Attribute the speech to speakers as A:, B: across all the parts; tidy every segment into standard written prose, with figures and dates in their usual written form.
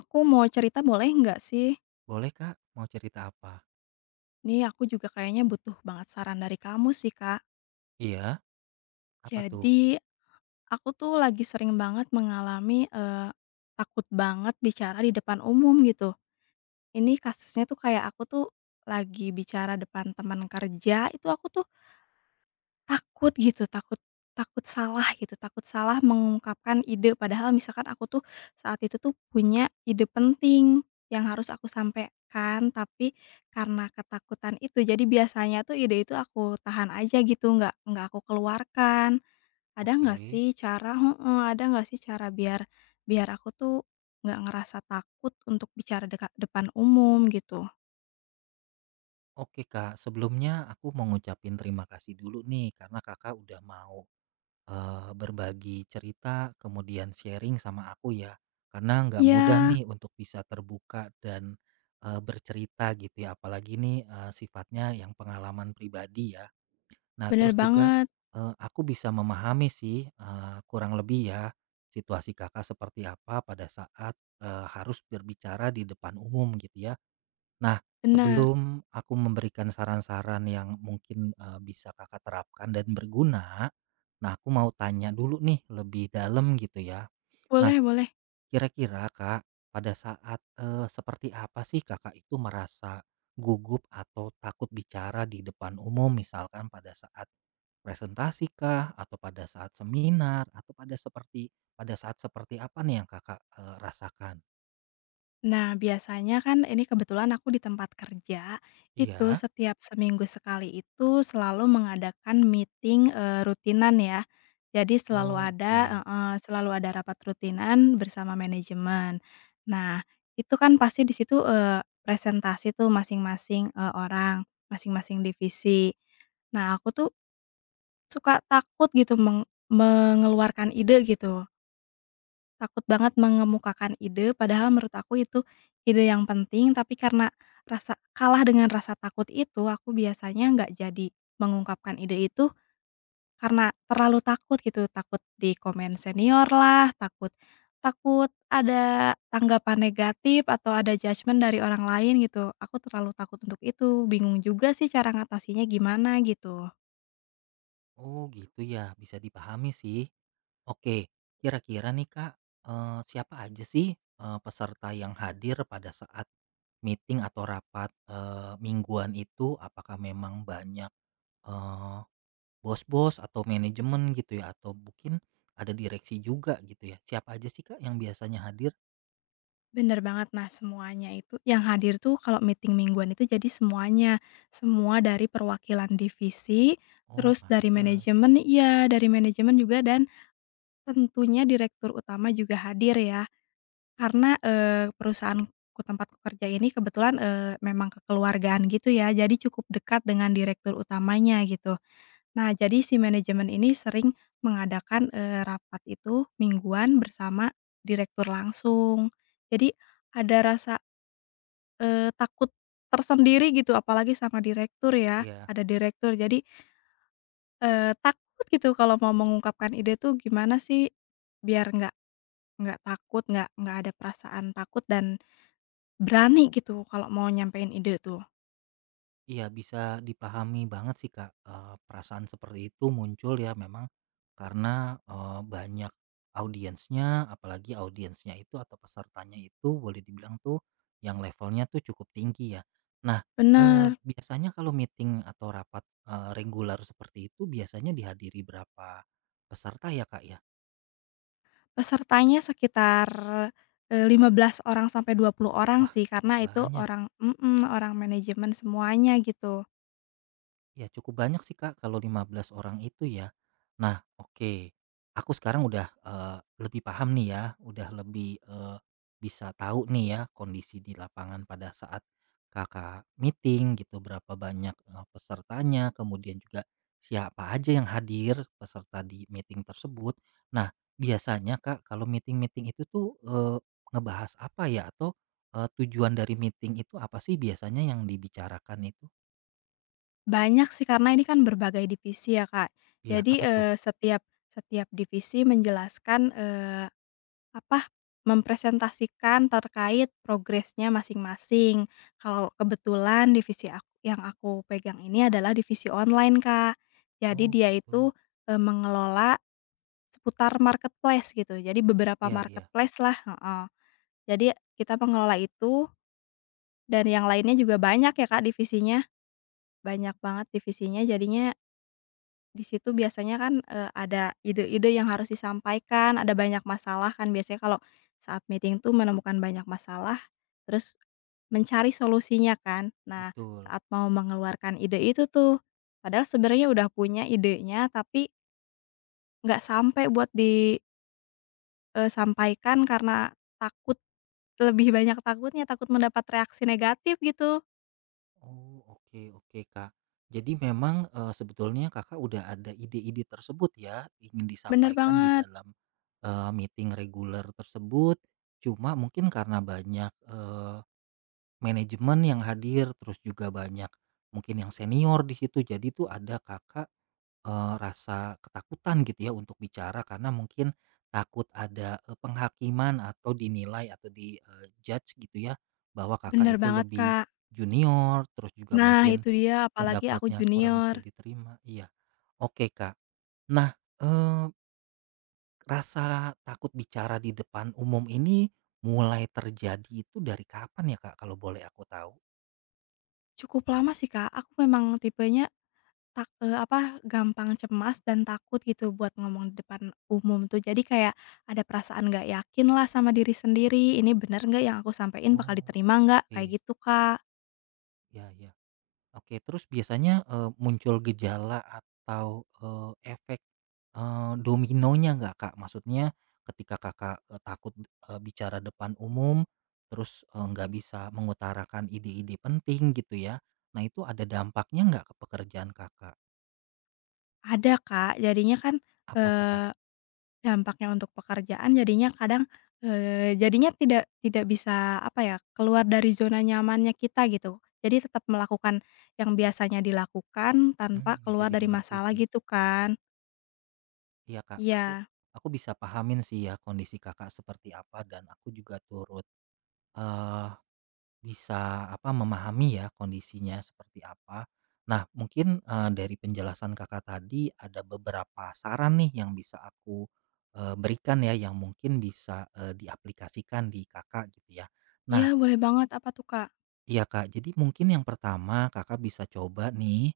A: Aku mau cerita boleh nggak sih?
B: Boleh Kak, mau cerita apa?
A: Nih aku juga kayaknya butuh banget saran dari kamu sih, Kak.
B: Iya, apa tuh?
A: Jadi, aku tuh lagi sering banget mengalami, takut banget bicara di depan umum gitu. Ini kasusnya tuh kayak aku tuh lagi bicara depan teman kerja, itu aku tuh takut gitu, takut takut salah gitu, takut salah mengungkapkan ide. Padahal misalkan aku tuh saat itu tuh punya ide penting yang harus aku sampaikan, tapi karena ketakutan itu, jadi biasanya tuh ide itu aku tahan aja gitu, nggak aku keluarkan. Ada nggak
B: Oke.
A: sih cara heeh, ada nggak sih cara biar biar aku tuh nggak ngerasa takut untuk bicara dekat depan umum gitu?
B: Oke Kak, sebelumnya aku mau ngucapin terima kasih dulu nih karena Kakak udah mau, berbagi cerita kemudian sharing sama aku ya. Karena nggak mudah
A: Iya,
B: nih untuk bisa terbuka dan, bercerita gitu ya apalagi nih, sifatnya yang pengalaman pribadi ya. Nah,
A: bener
B: terus juga,
A: banget,
B: aku bisa memahami sih, kurang lebih ya, situasi Kakak seperti apa pada saat, harus berbicara di depan umum gitu ya. Nah,
A: bener.
B: sebelum aku memberikan saran-saran yang mungkin, bisa Kakak terapkan dan berguna, nah aku mau tanya dulu nih lebih dalam gitu ya. Nah,
A: Boleh boleh.
B: kira-kira Kak, pada saat, seperti apa sih Kakak itu merasa gugup atau takut bicara di depan umum misalkan pada saat presentasi kah? Atau pada saat seminar? Atau pada seperti pada saat seperti apa nih yang Kakak, rasakan?
A: Nah, biasanya kan ini kebetulan aku di tempat kerja, itu
B: Iya?
A: setiap seminggu sekali itu selalu mengadakan meeting, rutinan ya. Jadi selalu
B: Oh,
A: ada
B: oke.
A: heeh, selalu ada rapat rutinan bersama manajemen. Nah, itu kan pasti di situ, presentasi tuh masing-masing, orang, masing-masing divisi. Nah, aku tuh suka takut gitu mengeluarkan ide gitu. Takut banget mengemukakan ide, padahal menurut aku itu ide yang penting, tapi karena rasa kalah dengan rasa takut itu, aku biasanya nggak jadi mengungkapkan ide itu karena terlalu takut gitu, takut di komen senior lah, takut takut ada tanggapan negatif atau ada judgement dari orang lain gitu. Aku terlalu takut untuk itu, bingung juga sih cara ngatasinnya gimana gitu.
B: Oh, gitu ya, bisa dipahami sih. Oke, kira-kira nih Kak, siapa aja sih, peserta yang hadir pada saat meeting atau rapat, mingguan itu? Apakah memang banyak, eee, bos-bos atau manajemen gitu ya? Atau mungkin ada direksi juga gitu ya? Siapa aja sih Kak yang biasanya hadir?
A: Bener banget. Nah, semuanya itu yang hadir tuh kalau meeting mingguan itu jadi semuanya. Semua dari perwakilan divisi,
B: Oh
A: terus dari
B: pantes.
A: manajemen iya, dari manajemen juga dan tentunya direktur utama juga hadir ya. Karena, perusahaanku tempatku kerja ini kebetulan, memang kekeluargaan gitu ya, jadi cukup dekat dengan direktur utamanya gitu. Nah, jadi si manajemen ini sering mengadakan, rapat itu mingguan bersama direktur langsung. Jadi ada rasa takut tersendiri gitu apalagi sama direktur ya,
B: Iya
A: ada direktur. Jadi, takut gitu kalau mau mengungkapkan ide tuh gimana sih biar nggak takut, nggak ada perasaan takut dan berani gitu kalau mau nyampein ide tuh.
B: iya, bisa dipahami banget sih Kak, perasaan seperti itu muncul ya memang karena, banyak audiensnya, apalagi audiensnya itu atau pesertanya itu boleh dibilang tuh yang levelnya tuh cukup tinggi ya. Nah,
A: Bener,
B: biasanya kalau meeting atau rapat, reguler seperti itu biasanya dihadiri berapa peserta ya Kak ya?
A: pesertanya sekitar, 15 orang sampai 20 orang
B: Wah
A: sih
B: cukup
A: karena itu
B: banyak.
A: orang manajemen semuanya gitu.
B: Ya cukup banyak sih Kak kalau 15 orang itu ya. Nah, oke. Aku sekarang udah lebih paham nih ya, udah lebih bisa tahu nih ya kondisi di lapangan pada saat Kakak meeting gitu, berapa banyak pesertanya, kemudian juga siapa aja yang hadir peserta di meeting tersebut. Nah, biasanya Kak kalau meeting-meeting itu tuh ngebahas apa ya atau tujuan dari meeting itu apa sih biasanya yang dibicarakan itu?
A: Banyak sih karena ini kan berbagai divisi ya, Kak.
B: Ya,
A: Jadi,
B: apa tuh?
A: setiap setiap divisi menjelaskan, apa, mempresentasikan terkait progresnya masing-masing. Kalau kebetulan divisi ak yang aku pegang ini adalah divisi online, Kak. Jadi
B: Oh
A: dia itu,
B: gitu.
A: mengelola seputar marketplace gitu, jadi beberapa
B: Iya iya,
A: marketplace lah, heeh. Jadi kita mengelola itu dan yang lainnya juga banyak ya, Kak, divisinya, banyak banget divisinya jadinya di situ biasanya kan, ada ide-ide yang harus disampaikan, ada banyak masalah kan biasanya kalau saat meeting tuh menemukan banyak masalah, terus mencari solusinya kan. Nah,
B: betul.
A: saat mau mengeluarkan ide itu tuh, padahal sebenarnya udah punya idenya tapi nggak sampai buat disampaikan karena takut, lebih banyak takutnya, takut mendapat reaksi negatif gitu.
B: Oh, oke oke, Kak. Jadi memang, sebetulnya Kakak udah ada ide-ide tersebut ya, ingin
A: Bener
B: disampaikan di
A: banget
B: dalam, meeting reguler tersebut. Cuma mungkin karena banyak, manajemen yang hadir, terus juga banyak mungkin yang senior di situ, jadi tuh ada Kakak rasa ketakutan gitu ya untuk bicara karena mungkin takut ada, penghakiman atau dinilai atau di, judge gitu ya, bahwa Kakak
A: bener
B: itu
A: banget,
B: lebih
A: Kak.
B: junior, terus juga
A: Nah
B: mungkin
A: itu dia apalagi aku
B: pendapatnya kurang
A: junior.
B: bisa diterima. Iya, oke Kak. Nah, eee, rasa takut bicara di depan umum ini mulai terjadi itu dari kapan ya Kak, kalau boleh aku tahu?
A: Cukup lama sih, Kak. Aku memang tipenya tak eee, apa, gampang cemas dan takut gitu buat ngomong di depan umum tuh. Jadi kayak ada perasaan nggak yakin lah sama diri sendiri, ini bener nggak yang aku sampein bakal
B: Oh,
A: diterima nggak,
B: oke.
A: kayak gitu, Kak.
B: Ya ya. Oke, terus biasanya, muncul gejala atau, efek, dominonya nggak, Kak? Maksudnya ketika Kakak, takut, bicara depan umum, terus, nggak bisa mengutarakan ide-ide penting gitu ya. Nah itu ada dampaknya nggak ke pekerjaan Kakak?
A: Ada, Kak. Jadinya kan,
B: Apa tuh, Kak?
A: eee, dampaknya untuk pekerjaan jadinya kadang, jadinya tidak tidak bisa, apa ya, keluar dari zona nyamannya kita gitu. Jadi tetap melakukan yang biasanya dilakukan
B: Mmm,
A: tanpa keluar
B: bisa
A: dari
B: dimengerti
A: masalah
B: sih.
A: gitu kan.
B: Iya, Kak, aku
A: Iya.
B: aku bisa pahamin sih ya kondisi Kakak seperti apa dan aku juga turut, bisa, apa, memahami ya kondisinya seperti apa. Nah, mungkin, dari penjelasan Kakak tadi ada beberapa saran nih yang bisa aku, berikan ya yang mungkin bisa, diaplikasikan di Kakak gitu ya. Nah,
A: Iya, boleh banget. Apa tuh, Kak?
B: iya Kak, jadi mungkin yang pertama Kakak bisa coba nih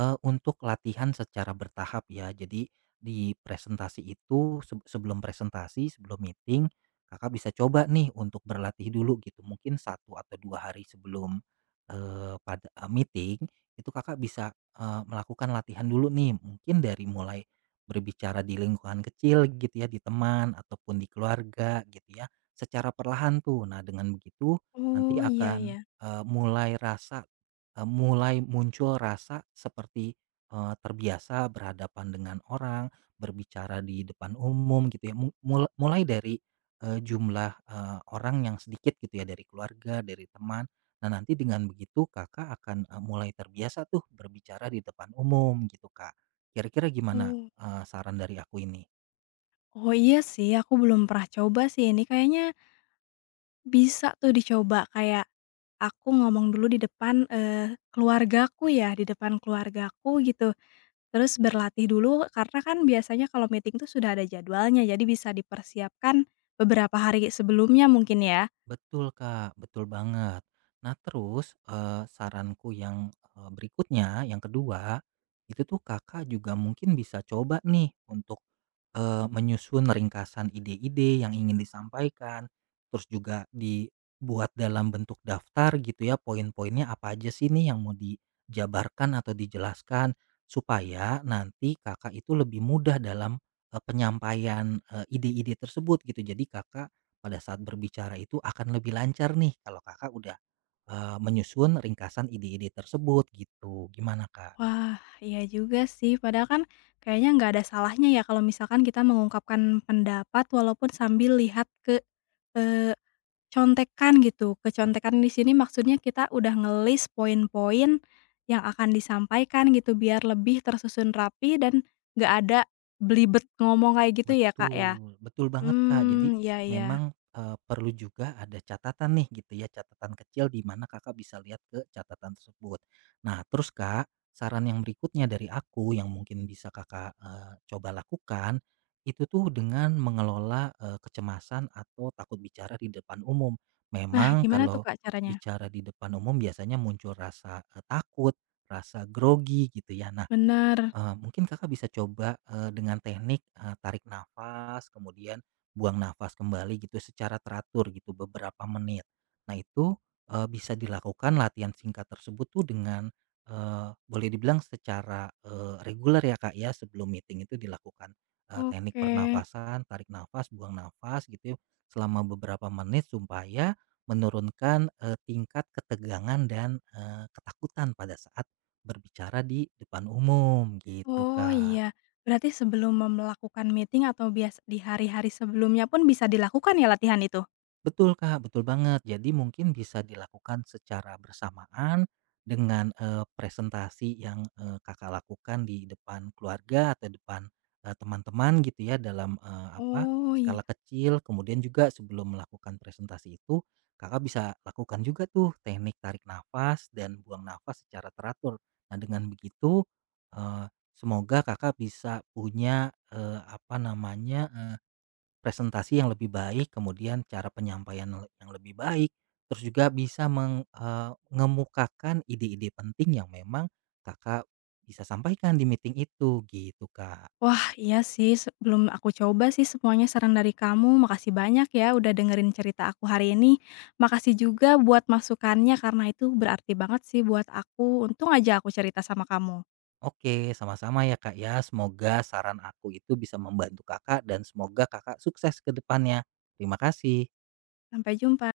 B: untuk latihan secara bertahap ya. Jadi di presentasi itu sebelum presentasi, sebelum meeting, Kakak bisa coba nih untuk berlatih dulu gitu. Mungkin satu atau dua hari sebelum meeting itu Kakak bisa melakukan latihan dulu nih. Mungkin dari mulai berbicara di lingkungan kecil gitu ya, di teman ataupun di keluarga gitu ya. Secara perlahan tuh. Nah dengan begitu nanti
A: Oh, iya
B: akan
A: iya.
B: Eee, mulai rasa eee, mulai muncul rasa seperti, terbiasa berhadapan dengan orang, berbicara di depan umum gitu ya, mu mul mulai dari, jumlah, orang yang sedikit gitu ya, dari keluarga, dari teman. Nah, nanti dengan begitu Kakak akan, mulai terbiasa tuh berbicara di depan umum gitu, Kak. Kira-kira gimana,
A: Oh.
B: saran dari aku ini?
A: Oh, iya sih, aku belum pernah coba sih ini. Kayaknya bisa tuh dicoba, kayak aku ngomong dulu di depan, keluargaku ya, di depan keluargaku gitu. Terus berlatih dulu karena kan biasanya kalau meeting tuh sudah ada jadwalnya, jadi bisa dipersiapkan beberapa hari sebelumnya mungkin ya?
B: Betul Kak, betul banget. Nah terus, saranku yang, berikutnya, yang kedua, itu tuh Kakak juga mungkin bisa coba nih untuk menyusun ringkasan ide-ide yang ingin disampaikan, terus juga dibuat dalam bentuk daftar gitu ya, poin-poinnya apa aja sih nih yang mau dijabarkan atau dijelaskan, supaya nanti Kakak itu lebih mudah dalam, penyampaian, ide-ide tersebut gitu. Jadi Kakak pada saat berbicara itu akan lebih lancar nih kalau Kakak udah, menyusun ringkasan ide-ide tersebut gitu. Gimana, Kak?
A: Wah, iya juga sih. Padahal kan kayaknya nggak ada salahnya ya kalau misalkan kita mengungkapkan pendapat walaupun sambil lihat ke eee contekan gitu, kecontekan di sini maksudnya kita udah ngelis poin-poin yang akan disampaikan gitu biar lebih tersusun rapi dan nggak ada belibet ngomong kayak gitu ya, Kak, ya?
B: Betul, betul banget Kak. Jadi
A: Mmm, iya iya.
B: memang, perlu juga ada catatan nih gitu ya, catatan kecil di mana Kakak bisa lihat ke catatan tersebut. Nah terus Kak, saran yang berikutnya dari aku yang mungkin bisa Kakak, coba lakukan, itu tuh dengan mengelola, kecemasan atau takut bicara di depan umum.
A: Nah,
B: Memang
A: gimana tuh,
B: kalau
A: Kak, caranya?
B: bicara di depan umum biasanya muncul rasa, takut, rasa grogi gitu ya. Nah
A: Bener,
B: Mungkin Kakak bisa coba, dengan teknik, tarik nafas, kemudian buang nafas kembali gitu secara teratur gitu beberapa menit. Nah itu, bisa dilakukan latihan singkat tersebut tuh dengan, boleh dibilang secara, reguler ya, Kak, ya sebelum meeting itu dilakukan, teknik
A: oke.
B: pernafasan, tarik nafas, buang nafas gitu ya selama beberapa menit supaya menurunkan, tingkat ketegangan dan, ketakutan pada saat berbicara di depan umum gitu,
A: Oh,
B: Kak.
A: iya. Berarti sebelum melakukan meeting atau bias di hari-hari sebelumnya pun bisa dilakukan ya latihan itu?
B: Betul Kak, betul banget. Jadi mungkin bisa dilakukan secara bersamaan dengan presentasi yang Kakak lakukan di depan keluarga atau depan teman-teman gitu ya dalam apa
A: Oh, iya.
B: skala kecil. Kemudian juga sebelum melakukan presentasi itu, Kakak bisa lakukan juga tuh teknik tarik nafas dan buang nafas secara teratur. Nah, dengan begitu semoga Kakak bisa punya apa namanya presentasi yang lebih baik, kemudian cara penyampaian yang lebih baik, terus juga bisa mengemukakan ide-ide penting yang memang Kakak bisa sampaikan di meeting itu, gitu, Kak.
A: Wah, iya sih, sebelum aku coba sih semuanya saran dari kamu. Makasih banyak ya udah dengerin cerita aku hari ini. Makasih juga buat masukannya karena itu berarti banget sih buat aku. Untung aja aku cerita sama kamu.
B: Oke, sama-sama ya, Kak, ya. Semoga saran aku itu bisa membantu Kakak dan semoga Kakak sukses ke depannya. Terima kasih.
A: Sampai jumpa.